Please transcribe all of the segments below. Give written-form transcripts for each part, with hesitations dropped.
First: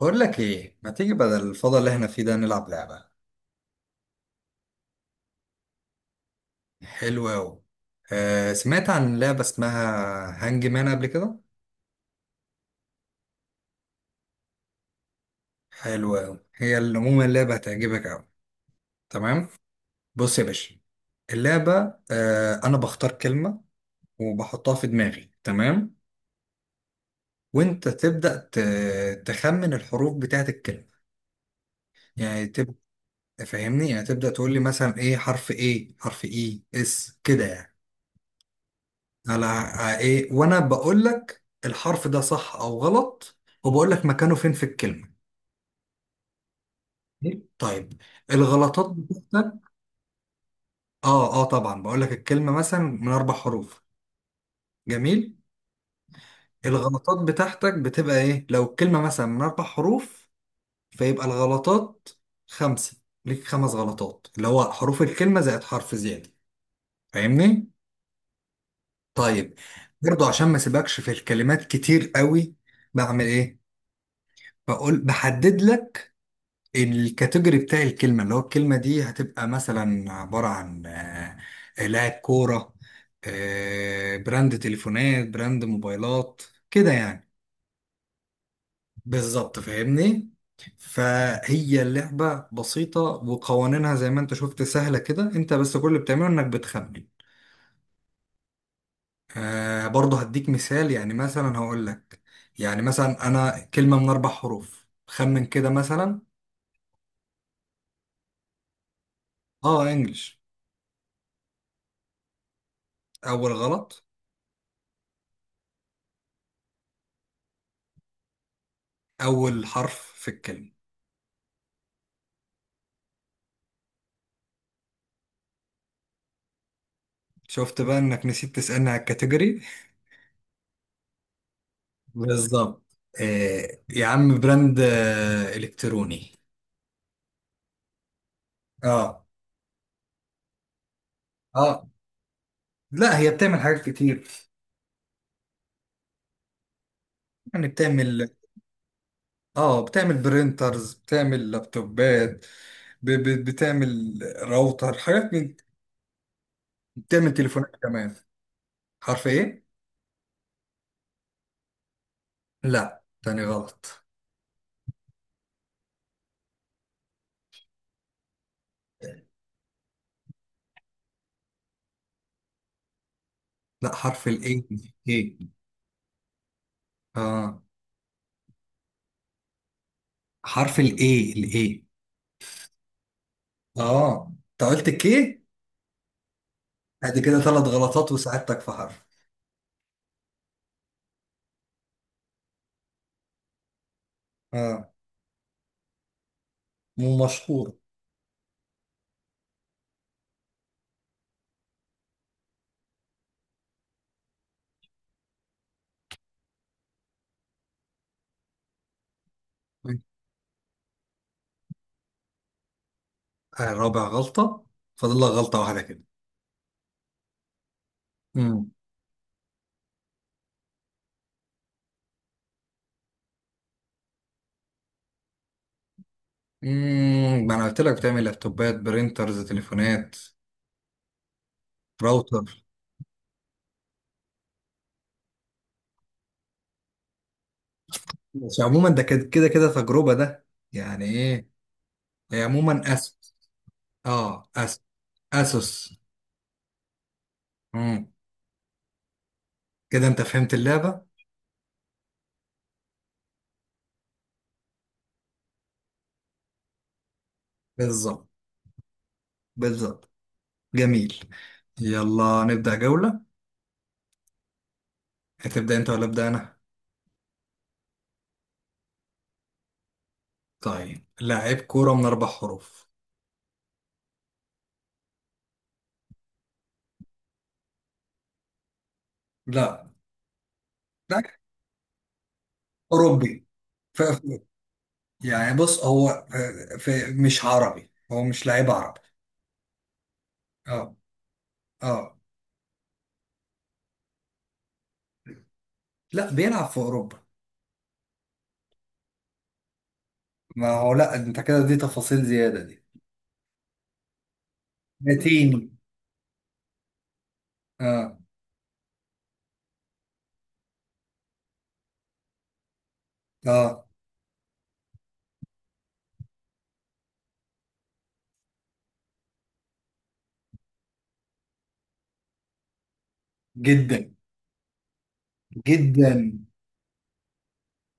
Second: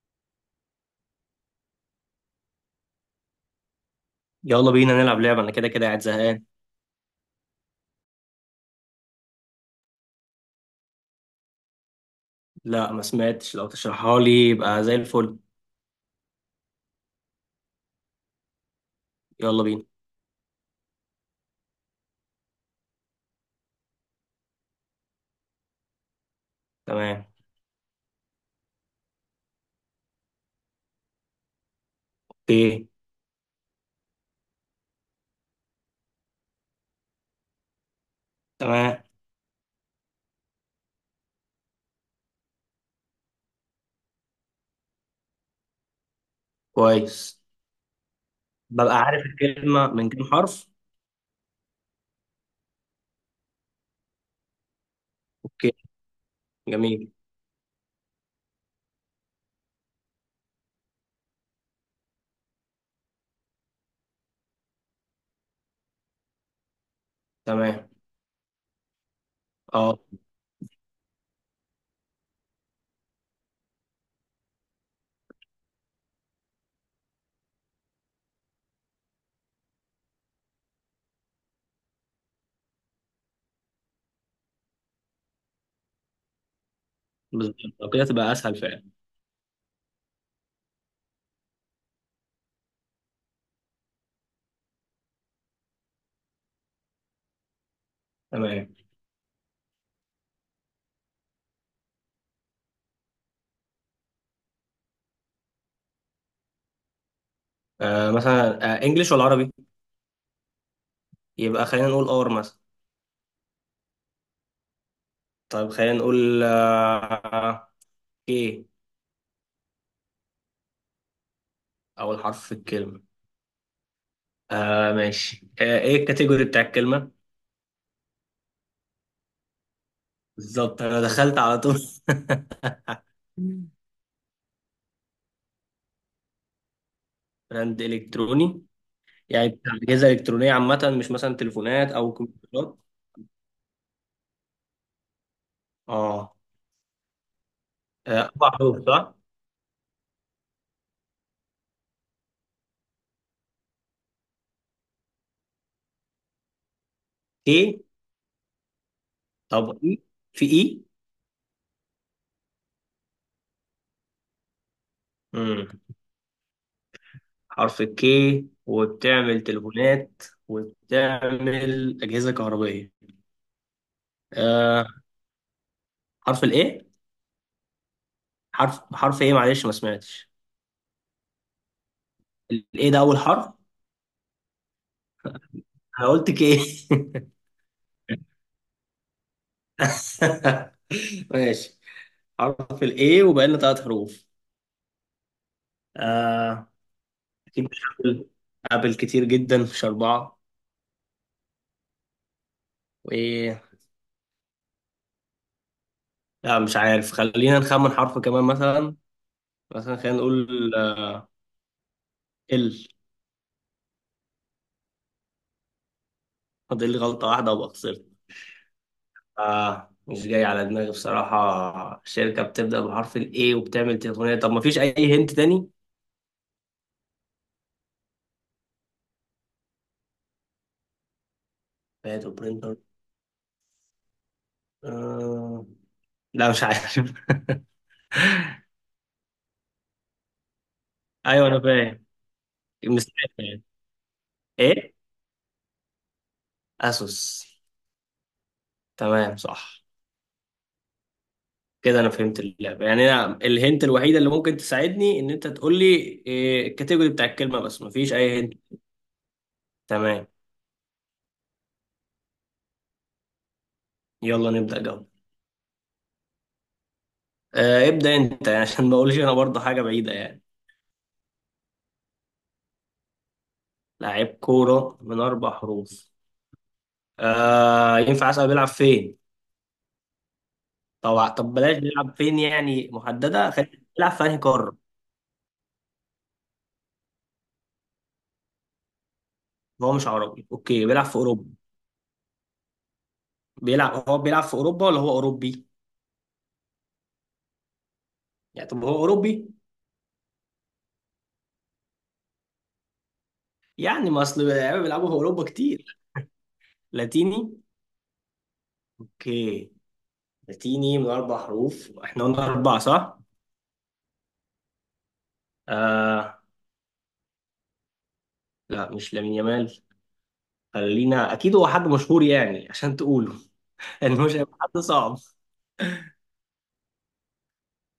بقول لك ايه، ما تيجي بدل الفضاء اللي احنا فيه ده نلعب لعبة؟ يلا بينا نلعب لعبة. أنا كده قاعد زهقان. حلوة أوي. سمعت عن لعبة اسمها هانج مان قبل كده. لا ما سمعتش، لو تشرحها لي يبقى زي الفل. حلوة أوي. عموما اللعبة هتعجبك أوي. تمام. يلا بينا. بص يا باشا. اللعبة. أنا بختار كلمة وبحطها في دماغي. تمام. تمام. وأنت تبدأ تخمن الحروف بتاعت الكلمة. يعني تبدأ. اوكي. فاهمني؟ يعني تبدأ تقول لي مثلا ايه حرف، ايه حرف، ايه اس كده يعني. تمام. على ايه، وانا بقول لك الحرف ده صح او غلط، وبقول لك مكانه فين في الكلمه. كويس. طيب. الغلطات ببقى عارف بتاعتك. الكلمة من كام حرف؟ اه، اه، طبعا بقول لك الكلمه مثلا من اربع حروف. جميل. اوكي. جميل. الغلطات بتاعتك بتبقى ايه لو الكلمه مثلا من اربع حروف؟ فيبقى الغلطات خمسه. ليك خمس غلطات، اللي هو حروف الكلمه زائد حرف زياده. فاهمني؟ تمام. طيب. اه. برضو عشان ما سيبكش في الكلمات كتير قوي بعمل ايه؟ بقول، بحدد لك الكاتيجوري بتاع الكلمة. اللي هو الكلمة دي هتبقى مثلا عبارة عن لاعب كورة، براند تليفونات، براند موبايلات، كده يعني. بالظبط، لو كده تبقى أسهل فعلا. بالظبط فاهمني. فهي اللعبة بسيطة، وقوانينها زي ما انت شفت سهلة كده. انت بس كل اللي بتعمله انك بتخمن. تمام. برضه هديك مثال، يعني مثلا هقول لك، يعني مثلا انا كلمة من اربع حروف، خمن كده مثلا. مثلا إنجليش ولا عربي؟ اه، انجلش. يبقى خلينا نقول أور مثلا. اول غلط. طيب خلينا نقول إيه. اول حرف في الكلمة. أول حرف في الكلمة. آه ماشي، إيه الكاتيجوري بتاع الكلمة؟ شفت بقى انك نسيت تسألني على الكاتيجوري. بالظبط، أنا دخلت على طول. بالظبط. يا عم براند الكتروني. براند الكتروني؟ اه، يعني بتاع اجهزه الكترونيه عامه، مش مثلا اه، تليفونات او كمبيوترات؟ لا هي بتعمل حاجات كتير. اه. يعني بتعمل. اربع حروف صح؟ اه، بتعمل برينترز، بتعمل لابتوبات، بتعمل راوتر، حاجات من. بتعمل تليفونات كي. كمان. حرف ايه؟ طب اي. في اي. لا، تاني غلط. امم حرف الكي، وبتعمل تليفونات وبتعمل اجهزه كهربائيه. لا، حرف الايه. آه. ايه. حرف الايه. اه. حرف ايه معلش ما سمعتش. حرف الاي، الاي. الايه ده اول حرف؟ اه، انت قلت كي. انا قلت كي. ادي كده ثلاث غلطات وساعدتك في حرف. ماشي. حرف الايه وبقى لنا ثلاث حروف. اه. آه. اكيد مشهورة. مش ابل، ابل كتير جدا مش اربعه. وايه. لا مش عارف، خلينا نخمن حرف كمان مثلا. مثلا خلينا نقول ال. رابع غلطة. فاضل لك غلطة واحدة كده. فاضل لي غلطة واحدة وابقى خسرت. امم آه مش جاي على دماغي بصراحة، شركة بتبدأ بحرف ال A وبتعمل تليفونات؟ طب ما فيش أي هنت تاني؟ ما انا قلت لك بتعمل لابتوبات، برينترز، تليفونات، باد راوتر. وبرينتر. آه. لا مش عارف. بس عموما ده كده كده كده تجربة ده. يعني أيوه ايه؟ أنا فاهم. هي عموما اسوس. مستعد يعني. اه، إيه؟ اسوس. أسوس. امم تمام صح. كده انت فهمت اللعبة. كده أنا فهمت اللعبة، يعني أنا الهنت الوحيدة اللي ممكن تساعدني إن أنت تقول لي إيه الكاتيجوري بتاع الكلمة، بس مفيش بالظبط. أي هنت. بالظبط. تمام. جميل. يلا نبدأ جولة. يلا نبدأ جولة. هتبدأ انت ولا ابدأ انا؟ آه ابدأ انت، يعني عشان ما اقولش انا برضه حاجة بعيدة يعني. طيب، لاعب كورة من اربع حروف. لاعب كورة من اربع حروف. آه ينفع اسأل بيلعب فين؟ لا. لا، طبعا. طب بلاش بيلعب فين، يعني اوروبي. محددة، خلينا ف... بيلعب في انهي قارة. يعني بص هو مش عربي، هو مش لعيب عربي. هو مش عربي، اوكي اه. بيلعب في اوروبا. اه. بيلعب، هو بيلعب في اوروبا ولا هو اوروبي؟ لا، بيلعب في اوروبا. يعني طب هو اوروبي؟ ما هو لا، انت كده دي تفاصيل زياده دي. يعني ما اصل اللعيبه بيلعبوا في اوروبا لاتيني. كتير. لاتيني. اه. اوكي. لاتيني من اربع حروف، احنا قلنا اربعة صح؟ اه. آه. لا مش لامين يامال. خلينا، اكيد هو حد مشهور يعني عشان تقوله. جدا. انه مش هيبقى حد صعب جدا.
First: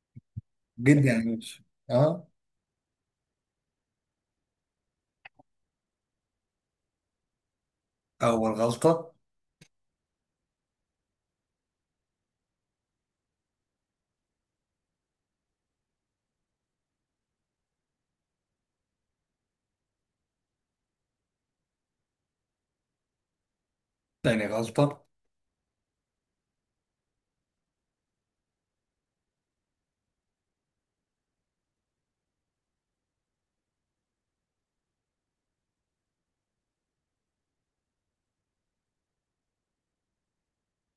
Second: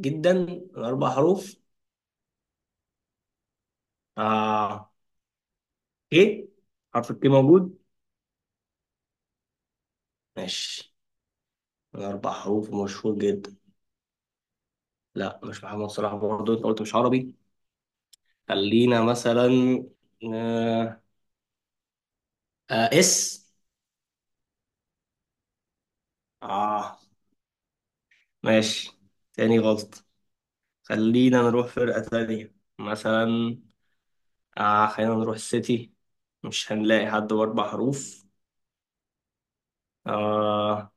جدا. من جدا اربع يا حروف. باشا. اه. اه. ايه. حرف الكي موجود؟ اول غلطه. ماشي. من اربع حروف مشهور جدا. لا مش محمد صلاح، برضه انت قلت مش عربي. خلينا مثلا آه. آه. اس. تاني غلطه. اه. ماشي. تاني غلط. خلينا نروح فرقة تانية مثلا. آه خلينا نروح السيتي، مش هنلاقي حد بأربع حروف. آه.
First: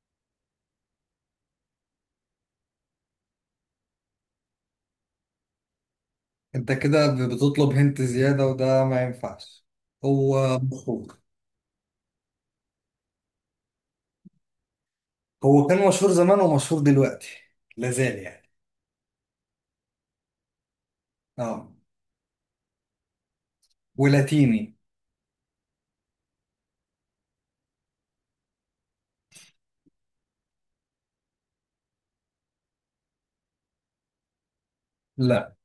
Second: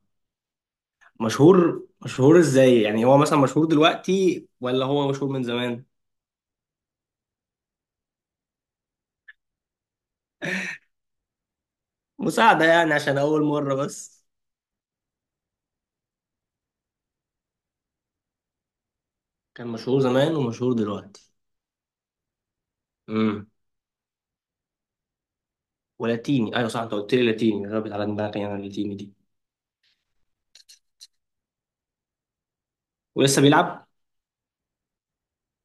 مشهور، مشهور ازاي يعني؟ هو مثلا مشهور دلوقتي ولا هو مشهور من زمان؟ انت كده بتطلب هنت زياده وده ما ينفعش. هو مشهور. مساعدة يعني عشان أول مرة بس. هو كان مشهور زمان ومشهور دلوقتي. لازال يعني. كان مشهور زمان ومشهور دلوقتي. اه. امم. ولاتيني. ولاتيني. أيوة صح أنت قلت لي لاتيني، غابت على دماغي أنا اللاتيني دي. ولسه بيلعب؟ لا.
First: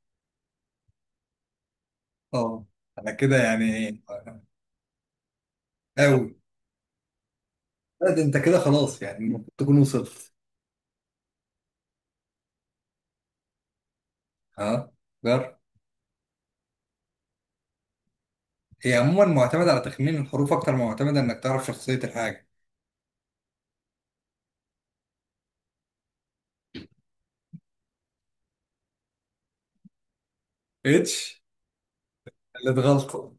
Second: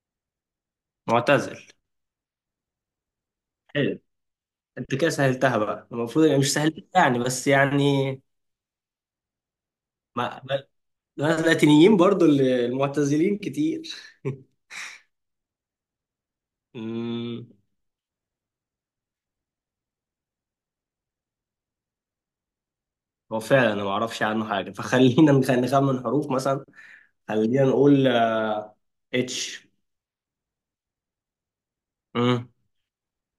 معتزل. اه. انا كده يعني. حلو. أنت كده سهلتها بقى، المفروض أوي. يعني، مش سهلتها يعني بس يعني. لا ده أنت كده خلاص يعني المفروض تكون وصلت. ما ما- ما اللاتينيين برضو المعتزلين كتير. ها. جر. امم. هي عموما معتمدة على تخمين الحروف أكتر ما معتمدة إنك تعرف شخصية الحاجة. هو فعلا أنا ما أعرفش عنه حاجة، فخلينا نخمن حروف مثلا. خلينا نقول اتش. اتش. امم. اللي اتغلط.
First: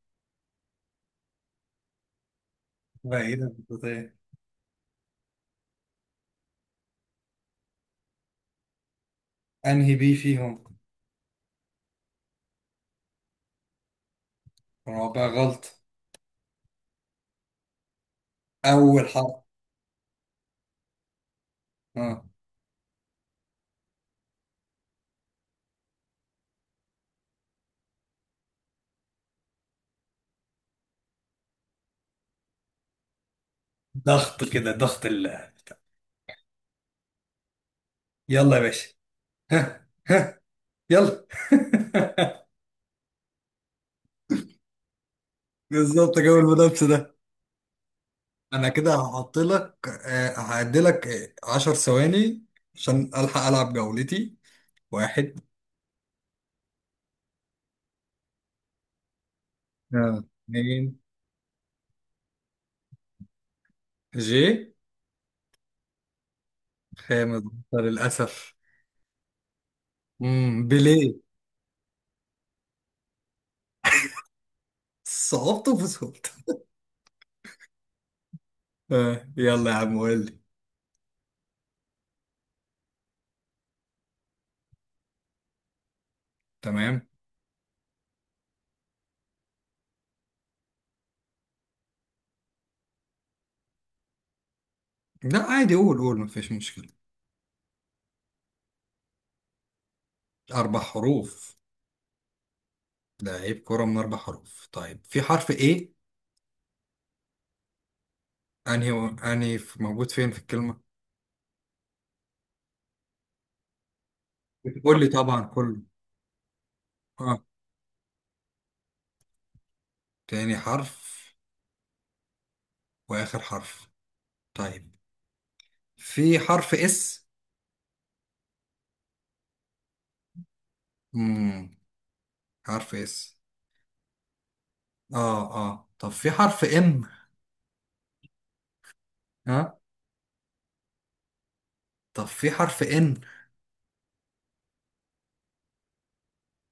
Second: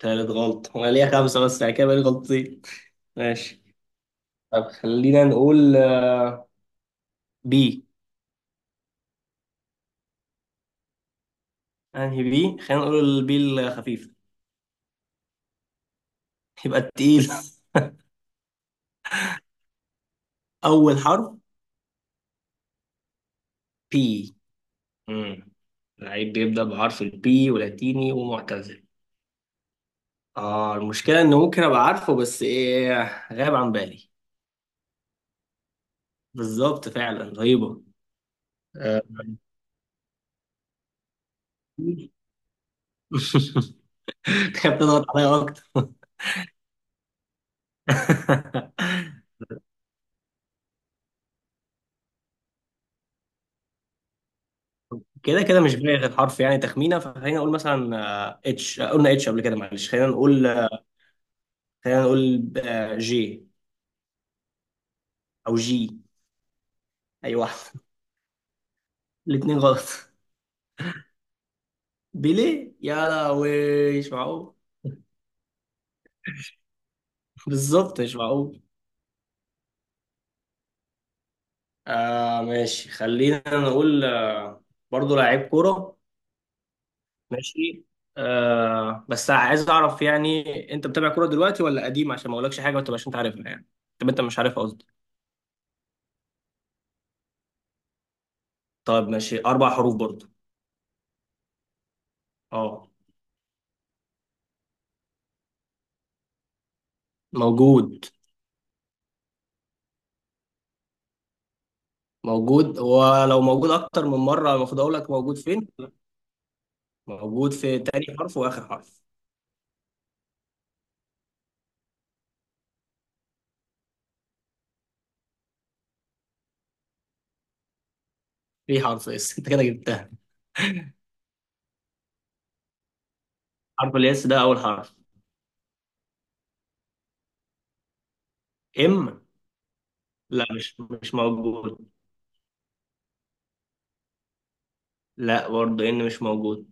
تالت غلط، انا ليا خمسة بس يعني كده بقالي غلطتين. بعيدا ماشي. بالبداية. طب خلينا نقول بي. أنهي بي فيهم؟ انهي بي؟ خلينا نقول البي الخفيف. رابع غلط. يبقى التقيل. أول حرف. اول حرف. ها. بي. امم. لعيب بيبدأ بحرف البي ولاتيني ومعتزل. اه المشكلة ان ممكن ابقى عارفه، بس ايه، غاب عن بالي. ضغط كده، ضغط ال. بالظبط فعلا رهيبة. يلا يا باشا. آه. ها، ها. يلا. تخاف تضغط عليا اكتر. بالظبط جو المنافسة ده. أنا كده هحط لك. هعدي لك 10 ثواني عشان ألحق ألعب جولتي. واحد. كده مش باقي غير حرف يعني تخمينه، فخلينا نقول مثلا اتش. قلنا اتش قبل كده معلش. خلينا آه، نقول اتنين. خلينا نقول جي. جي. او جي. اي خامس. واحد. للأسف. الاثنين غلط. بيليه. بيليه؟ يا لهوي مش معقول. صعوبته في صعوبته. بالظبط مش معقول. يلا يا عم قول لي. ماشي خلينا نقول آه، برضه لعيب كوره. تمام. ماشي. آه بس عايز اعرف يعني، انت بتابع كوره دلوقتي ولا قديم، عشان ما اقولكش حاجه ما تبقاش انت عارفها يعني. طب انت مش عارفها قصدي. لا عادي، قول قول، مفيش مشكلة. طيب ماشي، اربع حروف برضه. أربع حروف. اه. لعيب كرة من أربع حروف. طيب، في حرف إيه؟ موجود. أنهي. موجود فين في الكلمة؟ موجود، ولو موجود اكتر من مره المفروض اقول قول لي لك موجود طبعا فين. كله. آه. موجود في تاني حرف واخر حرف. تاني حرف. وآخر حرف. طيب. في حرف إس. في حرف اس؟ انت كده جبتها. امم. حرف إس. حرف الاس ده اول حرف. آه، آه، طب في حرف إم؟ ام. ها. لا مش موجود. طب في حرف إن؟ لا برضه ان مش موجود.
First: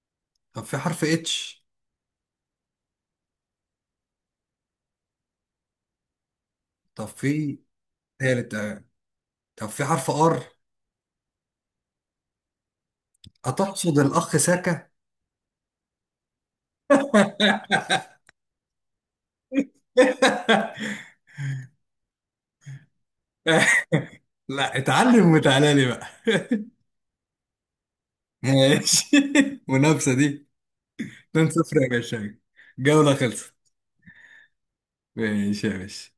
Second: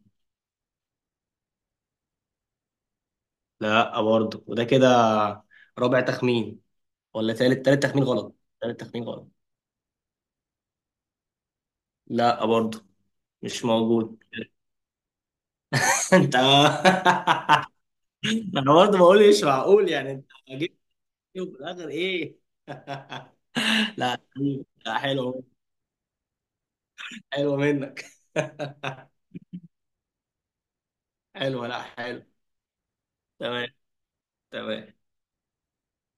طب في حرف اتش؟ لا برضه، وده كده رابع تخمين، طب ولا في. تالت، تالت تخمين غلط. تالت. تالت آه. تخمين غلط. طب في حرف ار؟ لا برضه، مش أتقصد موجود. الأخ ساكا؟ انت انا. برضه بقول مش معقول يعني، انت جبت في الاخر ايه. لا. لا، اتعلم حلو. وتعالى لي بقى. حلو منك. ماشي. منافسة دي. 2 حلو. 0 لا يا حلو. باشا. الجولة خلصت. تمام. تمام. ماشي يا باشا.